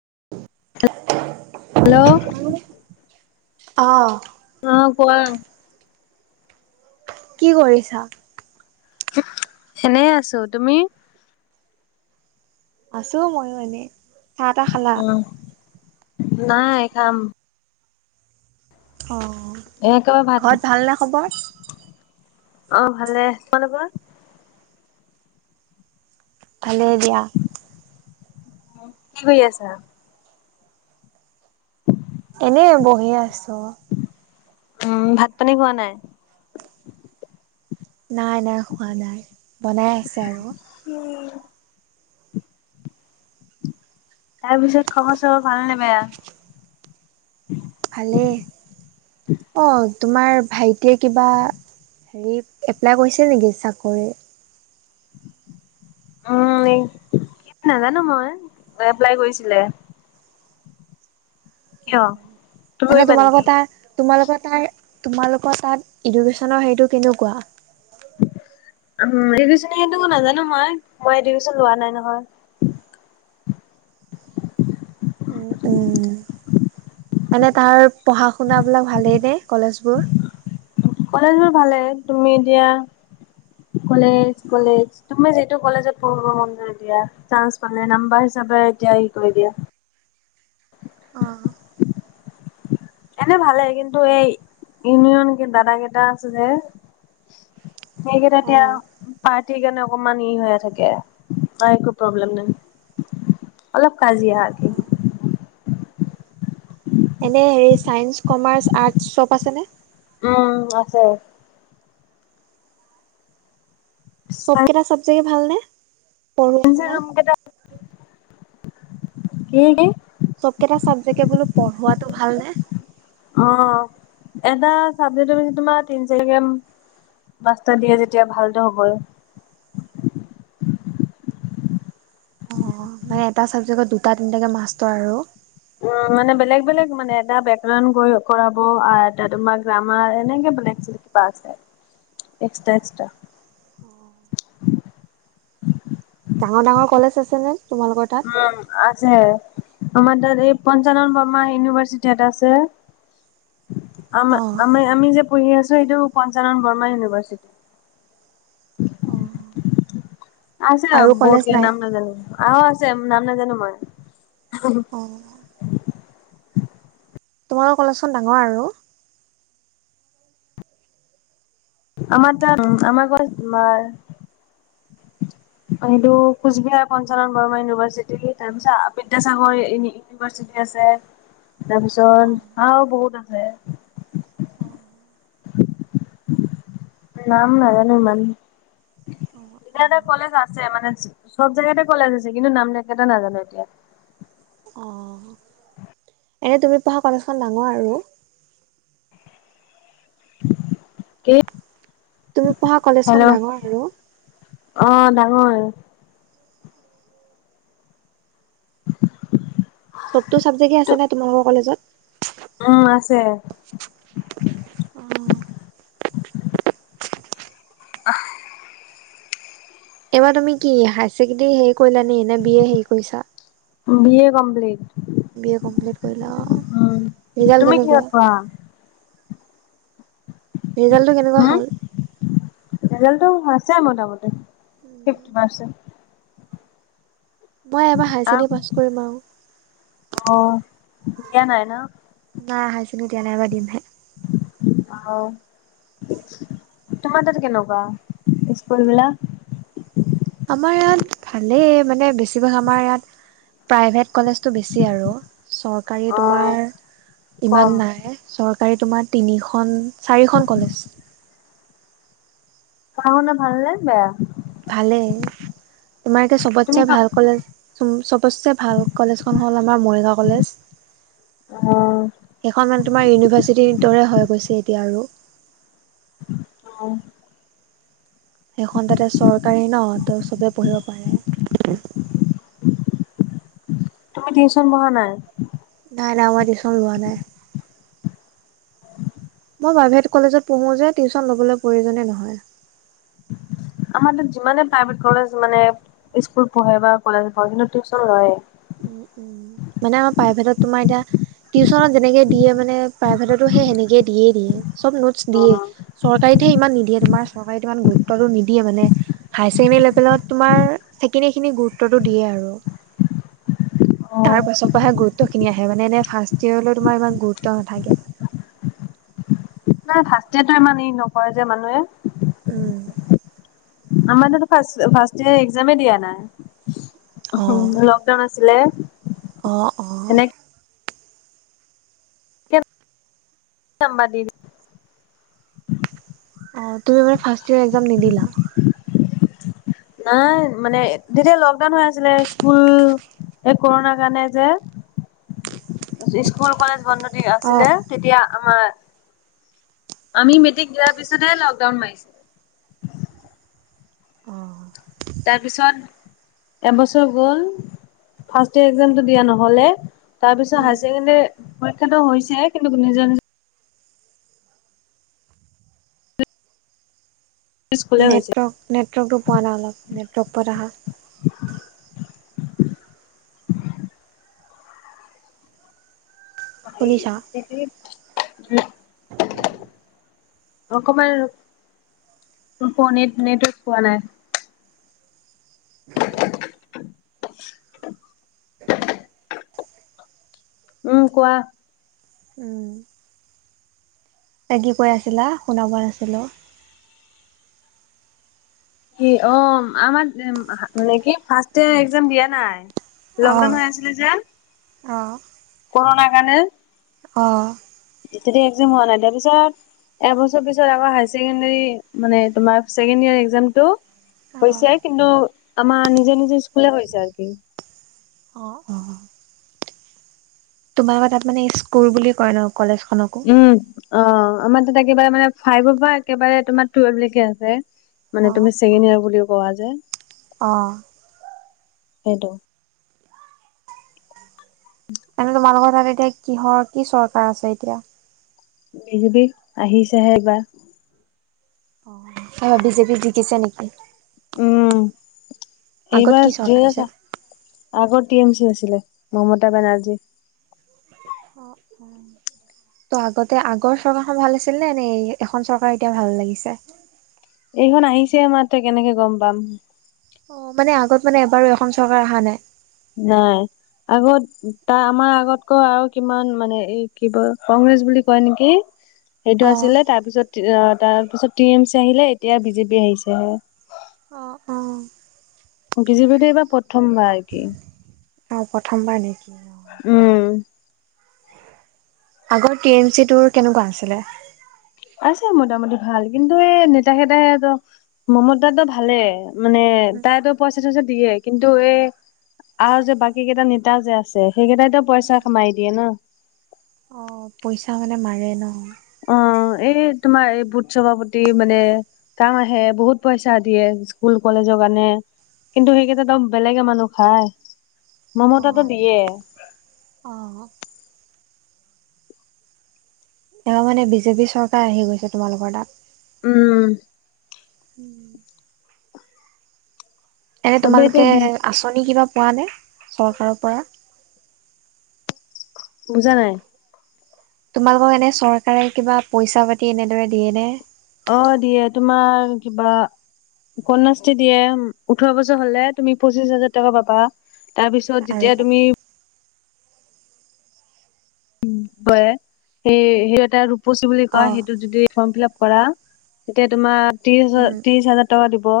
[unintelligible] Hello অ অ কোৱা। কি কৰিছা? এনেই আছো তুমি? আছো মইয়ো এনেই। চাহ তাহ খালা? উম, নাই খাম। অঁ এ একেবাৰে ভাত খাম। ঘৰত ভালনে খবৰ? অ ভালে তোমালোকৰ? ভালেই দিয়া। কি কৰি আছা? এনেই বহি আছো। উম ভাত পানী খোৱা নাই? নাই নাই হোৱা নাই বনাই আছে আৰু। তাৰপিছত খবৰ চবৰ ভাল নে বেয়া? ভালেই অ। তোমাৰ ভাইটিয়ে কিবা হেৰি এপ্লাই কৰিছে নেকি চাকৰি উম কি নাজানো মই এপ্লাই কৰিছিলে [unintelligible] কিয় তুমি এনে কৰিবা নেকি? তোমালোকৰ তাত তোমালোকৰ তাৰ তোমালোকৰ তাত এডুকেচনৰ হেইটো কেনেকুৱা [unintelligible] এডেশন নাজানো মই মই এডেশন লোৱা নাই নহয় [unintelligible] উম, উম। মানে তাৰ পঢ়া শুনা বিলাক ভালেই নে কলেজবোৰ কলেজ বোৰ ভালে তুমি এতিয়া কলেজ কলেজ তুমি যিটো কলেজত পঢ়িব মন যায় দিয়া চান্স পালে নাম্বাৰ হিচাপে এতিয়া হে কৰি দিয়া [unintelligible] [inaudible] এনে ভালেই কিন্তু এই ইউনিয়ন দাদা কেইটা আছে যে সেইকেইটায়া অ', পাৰ্টিৰ কাৰণে অকমান ই হৈ থাকে ত একো প্ৰব্লেম নাই অলপ কাজিয়া অ', [unintelligible] অ'। এনে অ চাইনছ কমাছ আটচ চব আছেনে [unintelligible] অহ আছে চবকটা চব [unintelligible] চাগে ভালনে পৰ শুনা [unintelligible] হেকি [unintelligible] চবকেইটা চাবজেকে বোলো পঢ়োৱাটো ভাল নে অ এটা চাবজে্ প তোমাৰ তিন চাৰি গ্ৰাম পাঁচটা দিয়ে যেতিয়া ভালটো হয় অ', মানে এটা চাবজেক্টত দুটা তিনটাকে মাষ্টৰ আৰু উ মানে বেলেগ বেলেগ মানে এটা বেলেগ কৰাব আৰু এটা তোমাৰ গ্ৰামাৰ এনেকে বেলেগ কিবা আছে এক্সটা এক্সটা [unintelligible] ডাঙৰ ডাঙৰ কলেজ আছে নে উম আছে আমাৰ তাত এই পঞ্চানন ব্মা ইউনিভাৰ্চিটি এটা আছে [unintelligible] আম অ', আমাৰ আমি যে পঢ়ি আছোঁ এইটো পঞ্চানন বৰ্মা অ', ইউনিভাৰ্চিটি আছে আৰু কলেজ বত কে নাই? নাম নাজানো অহ আছে [unintelligible] নাম নাজানো মই অ তোমালোকৰ কলেজখন ডাঙৰ আৰু আমাৰ ত আমাৰ গছ তোমাৰ এইটো কোচবিহাৰ পঞ্চনন বৰ্মা ইউনিভাৰ্চিটি তাৰ পিছত আদ্যাসাগৰ ইউ ইউনিভাৰ্চিটি আছে [unintelligible] অ', তাৰপিছত অহ বহুত [inaudible] অ', নাম নাজানো ইমান অ', এয়া এটা অ', কলেজ আছে মানে চব জেগাতে কলেজ আছে কিন্তু নামকাটা নাজানো এতিয়া [unintelligible] অ'। এনে তুমি পঢ়া কলেজখন ডাঙৰ আৰু কে [unintelligible] তুমি পঢ়া কলেজখন ডাঙৰ আৰু অ ডাঙৰ [inaudible] চবটো চাবজেক্টে আছে ন তোমালোকৰ কলেজত [unintelligible] উম আছে অ [inaudible] অহ এইবাৰ তুমি কি হাই চকেণ্ডাৰী হেৰি কৰিলা নে বি এ হেৰি কৰিছা? B A complete B- A complete কৰিলা অ' উম ৰিজাল্ট তুমি কেনেকুৱা? কিহত পঢ়া ৰিজাল্টটো কেনেকুৱা হ হ'ল? ' ৰিজাল্টটো হৈছে আও মোটামুটি ফিফটি পাৰ্চেন্ত। মই এবাৰ হায়াৰ ছেকেণ্ডেৰী পাছ অ কৰিম আৰু দিয়া নাই ন? নাই হাইছেকেন্দেৰি দিয়া নাই এইবাৰ দিমহে। অ' তোমাৰ তাত কেনেকুৱা স্কুল বিলাক? আমাৰ ইয়াত ভালেই মানে বেছিভাগ আমাৰ ইয়াত প্ৰাইভেট। কলেজ টো বেছি আৰু চৰকাৰী অ তোমাৰ কম ইমান নাই। তোমাৰ তিনিখন চাৰিখন কলেজ। পঢ়া শুনা ভাল নে বেয়া? ভালেই তোমাৰ এতিয়া তুমি চবতছে ক ভাল কলেজ চবতছে ভাল কলেজখন হ'ল আমাৰ মৰিগাঁও কলেজ। অ সেইখন মানে তোমাৰ ইউনিভাৰ্চিটিৰ দৰে হৈ গৈছে। এতিয়া আৰু। অ ' সেইখন তাতে চৰকাৰী ন ত চবে পঢ়িব পাৰে। তুমি টিউচন বহা নাই। নাই নাই মই টিউশন লোৱা নাই। প্ৰাইভেট কলেজত পঢ়ো যে টিউশচন লবলৈ প্ৰয়োজনে নহয়। আমাৰ তাত যিমানে প্ৰাইভেট কলেজ মানে স্কুল পঢ়ে বা কলেজ পঢ়ে কিন্তু টিউচন লয়ে। উ, উম মানে আমাৰ প্ৰাইভেটত তোমাৰ এতিয়া টিউচনত যেনেকে দিয়ে মানে প্ৰাইভেটতো সেই সেনেকে দিয়ে দিয়ে। চব নোটছ অ দিয়ে চৰকাৰী ইমান নিদিয়ে তোমাৰ চৰকাৰে ইমান গুৰুত্বটো নিদিয়ে মানে হাই ছেকেণ্ডৰী লেভেলত তোমাৰ সেইখিনিখিনি গুৰুত্বটো দিয়ে আৰু অ' তাৰ পাছৰ পৰাহে গুৰুত্ব গুৰুত্ব খিনি আহে মানে এনে ফাৰ্ষট ইয়েৰলৈ তোমাৰ ইমান গুৰুত্ব নাথাকে। ন ফাষ্টিয়েৰ টো ইমান এই নকয় যে মানুহে উম, আমাৰ তাটো ফাৰ্ষ্টইয়েৰ একজামে দিয়া অ'। নাই। লকডাউন আছিলে। অ- অ সেনেকে [inaudible] তুমি মানে ফাৰ্ষ্ট ইয়াৰ একজাম নিদিলা? নাই মানে তেতিয়া লকডাউন হৈ আছিলে, স্কুল এই কৰোণাৰ কাৰণে যে স্কুল কলেজ বন্ধ। আছিলে অ'। তেতিয়া। আমাৰ, আমি মেট্ৰিক দিয়াৰ পিছতহে লকডাউন মাৰিছে। অ', তাৰপিছত এবছৰ গল ফাৰ্ষ্ট ইয়েৰ একজামটো দিয়া নহলে তাৰপিছত উম, হাইছেকেন্দেৰি পৰীক্ষাটো হৈছে কিন্তু নিজৰ নিজ স্কুলে হৈছে। নেটৱৰ্ক নেটৱৰ্কটো পোৱা নাই অলপ নেটৱৰ্ক পোৱাত আহা। হাৰি শুনিছা? সেইটোৱেই [unintelligible] [unintelligible] অকমান ফনীট নেটৱৰ্ক পোৱা নাই। [inaudible] উম কোৱা। তে কি কৈ আছিলা শুনা পোৱা নাছিলো। অ আমাৰ মানে কি ফাৰ্ষ্ট ইয়েৰ এস্কজাম দিয়া নাই। অ'। লকডাউন হৈ আছিলে যে। কৰনাই মানে? অঁ। তেতিয়া একজাম হোৱা নাই তাৰ পিছত এবছৰ পিছত আকৌ হাই ছেকেণ্ডাৰী মানে তোমাৰ ছেকেনিয়েৰ একজামটো অ'। হৈছে কিন্তু আমাৰ নিজে নিজে স্কুলতে হৈছে। অ', অ', তোমালোকৰ তাত মানে স্কুল বুলি কয় ন? কলেজখনকো? অ আমাৰ তাতে একেবাৰে মানে ফাইভৰ পৰা একেবাৰে তোমাৰ টুৱেল্ভ লেকে আছে, মানে তুমি ছেকেণ্ড ইয়েৰ বুলি কোৱা যে। অহ। সেইটো। এনে তোমালোকৰ তাত এতিয়া কিহৰ কি চৰকাৰ আছে এতিয়া? বি জে পি, আহিছেহে এইবাৰ। অ বিজেপি জিকিছে নেকি? উম। আগত এইবাৰ কি চৰকাৰ জিয়ে ছা আছিল? আগৰ টি এম চি আছিলে, মমতা বেনাৰ্জী। ত' আগতে আগৰ চৰকাৰখন ভাল আছিল নে? নে এখন চৰকাৰ এতিয়া ভাল লাগিছে? এইখন আহিছে হে মাত্ৰ কেনেকে গম পাম? অ মানে আগত মানে এবাৰো এখন চৰকাৰ অহা নাই? নাই। আগত তাৰ আমাৰ আগতকৈ আৰু কিমান মানে এই কি ক কংগ্ৰেছ বুলি কয় নেকি সেইটো অ'। আছিলে তাৰপিছত তাৰ পিছত টি এম চি আহিলে এতিয়া বিজেপি আহিছে হে। অ' অ' বিজেপি তো এইবাৰ প্ৰথমবাৰ আৰ কি। অ প্ৰথমবাৰ নেকি? অ' উম। আগৰ টি এম চি তোৰ কেনেকুৱা আছিলে? আছে মোটামুটি ভাল কিন্তু এই নেতা কেইটাইতো মমতাটো ভালে মানে তাইতো পইচা চইচা দিয়ে কিন্তু এই আৰু যে বাকী কেইটা নেতা যে আছে সেইকেইটাইতো পইচা কামাই দিয়ে ন। অ পইচা মানে মাৰে ন? অ, এই তোমাৰ এই বুটসৱ। মানে, কাম আহে বহুত পইচা দিয়ে স্কুল কলেজৰ কাৰণে, কিন্তু সেইকেইটা তম বেলেগে মানুহ খায় মমতটো অ' দিয়ে। অ'। এইবাৰ মানে বিজেপি চৰকাৰ আহি গৈছে তোমালোকৰ তাত। উম। [unintelligible] এনে চবে এতিয়া তোমালোকে বি আঁচনি কিবা। পোৱা নে চৰকাৰৰ পৰা? বুজা নাই। তোমালোকক এনে চৰকাৰে কিবা পইচা পাতি এনেদৰে দিয়ে নে? অ, দিয়ে তোমাৰ কিবা ক্যাসি দিয়ে ওঠৰ বছৰ হলে তুমি পঁচিশ হাজাৰ টকা পাবা। তাৰপিছত আৰু যেতিয়া তুমি। [unintelligible] বুলি কয় অ' সেইটো যদি ফৰ্ম ফিলাপ। কৰা তেতিয়া তোমাৰ। ত্ৰিশ হাজাৰ, উম ত্ৰিশ হাজাৰ টকা দিব।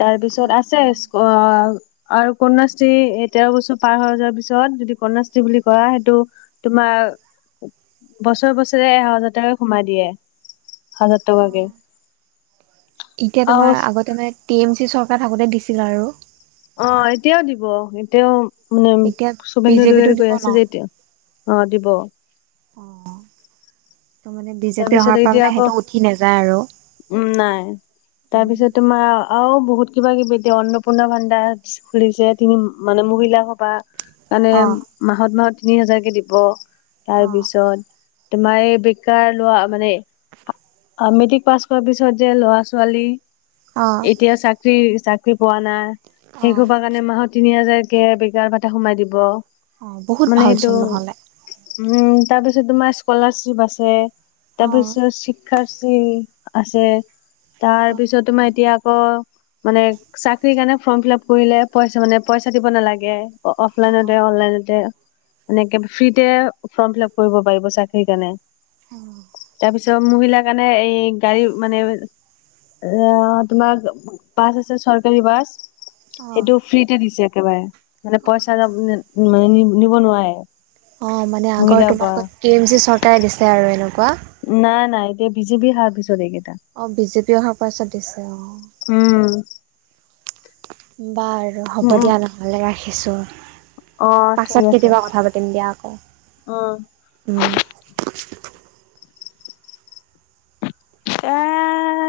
তাৰপিছত অ' আছে অ' অহ। আৰু কন্যাশ্ৰী এ তেৰ বছৰ পাৰ হৈ যোৱাৰ পিছত যদি কন্যাশ্ৰী বুলি কোৱা সেইটো। তোমাৰ বছৰে বছৰে এ হাজাৰ টকা সোমাই দিয়ে, হাজাৰ অ'। টকাকে। এতিয়া আৰু তোমাৰ আগতে মানে টি এম চি চৰকাৰ। থাকোতে দিছিল আৰু। অ, এতিয়াও দিব এতিয়াও। মানে এতিয়া শুভেন্দ্ৰ বিজেপিটো অধিকাৰীয়ে দিব কৈ ন আছে যে এতিয়া, অ দিব। [unintelligible] অঁ। তাৰপিছত এতিয়া আকৌ, নাযায় আৰু উম নাই উম তাৰপিছত তোমাৰ আৰু। বহুত কিবা কিবি এতিয়া, অন্নপূৰ্ণা ভাণ্ডা খুলিছে তিনি মানে মহিলা সভা। কাৰণে অ মাহত মাহত। তিনি হাজাৰকে দিব। তাৰ অ পিছত। তোমাৰ এ। তাৰ লোৱা মানে মেট্ৰিক পাছ কৰাৰ পিছত যে, ল'ৰা ছোৱালী। অ এতিয়া চাকৰি। চাকৰি পোৱা নাই। অ শেই হব কাৰণে মাহত তিনি হাজাৰ। তাকে বেকাৰ ভাটা সোমাই দিব। [unintelligible] অ, বহুত মানে সেইটো ভালচোন নহলে। উম তাৰ পিছত তোমাৰ স্কলাৰশিপ আছে। [unintelligible] অ তাৰপিছত শিক্ষাৰ চি আছে। তাৰ অ অ পিছত অ তোমাৰ এতিয়া আকৌ, মানে চাকৰি কাৰণে ফৰ্ম-ফিলাপ কৰিলে পইচা মানে, পইচা দিব নালাগে। অফলাইনতে-অনলাইনতে। এনেকে ফ্ৰীতে ফৰ্ম -ফিল-আপ কৰিব পাৰিব চাকৰিৰ কাৰণে। তাৰপিছত মহিলাৰ কাৰণে এই, গাড়ী মানে অ', তোমাৰ বাছ আছে চৰকাৰী বাছ। অ অ অ সেইটো ফ্ৰীতে দিছে, একেবাৰে, মানে পইচা দ মানে, শুনিব নোৱাৰে, অ', মানে আগৰ মহিলাৰ পৰা তোমালোকৰ কে- এম- চি চৰকাৰে দিছে। আছে আৰু এনেকুৱা, নাই-নাই এতিয়া বিজেপি হাতৰ পিচত এইকেইটা, অ ', বিজেপি অহাৰ পাছত দিছে অ', উম', বাৰু হ'ব উম উম দিয়া নহ'লে ৰাখি, দিছোঁ, অ ঠিক পাছত আছে কেতিয়াবা কথা পাতিম দিয়া, আকৌ উম উম্ ', এ',